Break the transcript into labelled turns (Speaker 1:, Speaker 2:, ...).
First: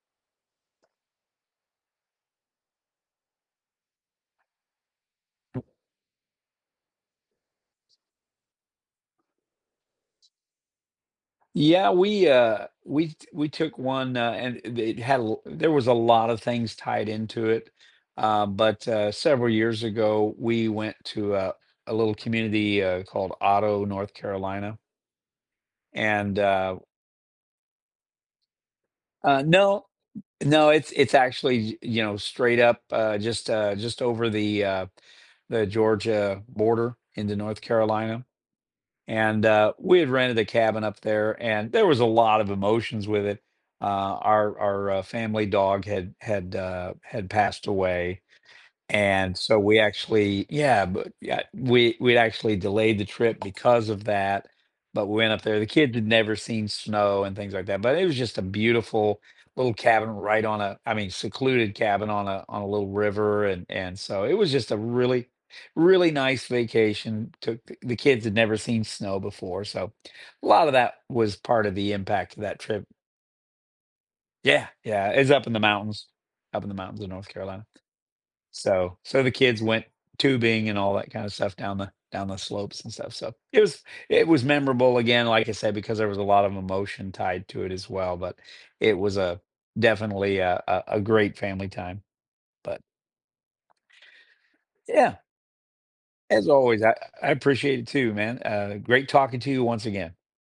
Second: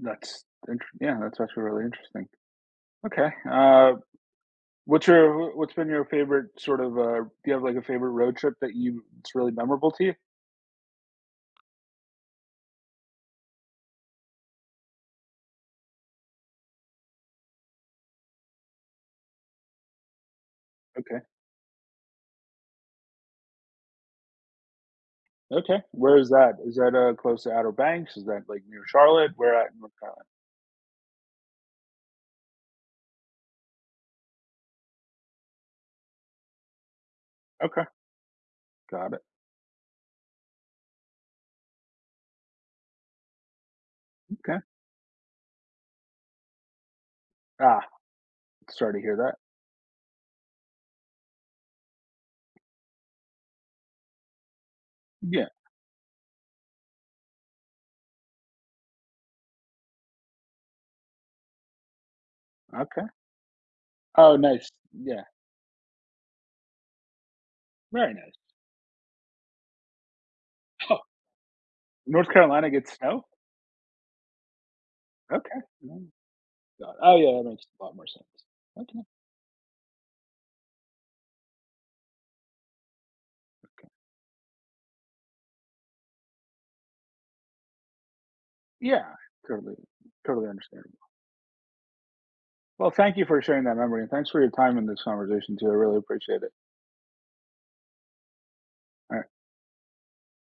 Speaker 1: That's thanks again, that's actually really interesting. Okay, uh, what's your what's been your favorite, sort of uh, do you have, like, a favorite road trip that you it's really memorable to you?
Speaker 2: Yeah, we, uh we t we took one, uh, and it it had l there was a lot of things tied into it, uh, but, uh, several years ago, we went
Speaker 1: Okay.
Speaker 2: to a a little community, uh, called Otto, North Carolina.
Speaker 1: Okay, where is
Speaker 2: And,
Speaker 1: that? Is
Speaker 2: uh, w
Speaker 1: that, uh, close to Outer Banks? Is that, like, near Charlotte?
Speaker 2: Uh,
Speaker 1: Where at in
Speaker 2: no.
Speaker 1: North Carolina?
Speaker 2: No, it's it's actually, y you know, straight up, uh, just, uh, just over the, uh, the Georgia border into North
Speaker 1: Okay.
Speaker 2: Carolina
Speaker 1: Got it.
Speaker 2: And, uh, we had rented a cabin up there, and there was a lot of emotions with it, uh, our
Speaker 1: Okay.
Speaker 2: our, uh, family dog had had, uh, had passed
Speaker 1: Ah.
Speaker 2: away,
Speaker 1: Sorry to hear
Speaker 2: and
Speaker 1: that.
Speaker 2: so we actually yeah, but yeah, we we actually delayed the trip because of that. But we went up
Speaker 1: Yeah.
Speaker 2: there, the kids had never seen snow and things like that, but it was just a beautiful little cabin right on a I mean, secluded cabin on a on a little
Speaker 1: Okay.
Speaker 2: river, and and so it
Speaker 1: Oh
Speaker 2: was just
Speaker 1: nice,
Speaker 2: a
Speaker 1: yeah.
Speaker 2: really, really nice vacation. Took the the
Speaker 1: Very
Speaker 2: kids had
Speaker 1: nice.
Speaker 2: never seen snow before so, a lot of that
Speaker 1: Huh.
Speaker 2: was part of the
Speaker 1: North
Speaker 2: impact of that
Speaker 1: Carolina
Speaker 2: trip.
Speaker 1: gets snow?
Speaker 2: Yeah, yeah, it's up
Speaker 1: Okay,
Speaker 2: in the mountains
Speaker 1: [unintelligible]
Speaker 2: up in the
Speaker 1: Got it
Speaker 2: mountains in
Speaker 1: ah
Speaker 2: North
Speaker 1: yeah, that
Speaker 2: Carolina.
Speaker 1: makes a lot more sense.
Speaker 2: So
Speaker 1: Okay.
Speaker 2: so the kids went tubing and all that kind of stuff down the down the slopes and stuff, so it was
Speaker 1: Okay.
Speaker 2: it was memorable again, like I said, because there was a lot of emotion tied to it as well, but it
Speaker 1: Yeah
Speaker 2: was a
Speaker 1: totally,
Speaker 2: definitely
Speaker 1: totally
Speaker 2: a a
Speaker 1: understandable.
Speaker 2: a great family time. But
Speaker 1: Well, thank you for sharing that memory and thanks for your time in this
Speaker 2: Yeah.
Speaker 1: conversation too, I really appreciate
Speaker 2: As
Speaker 1: it.
Speaker 2: always, I I I appreciate it too, man, uh, great
Speaker 1: Alright.
Speaker 2: talking to you once again.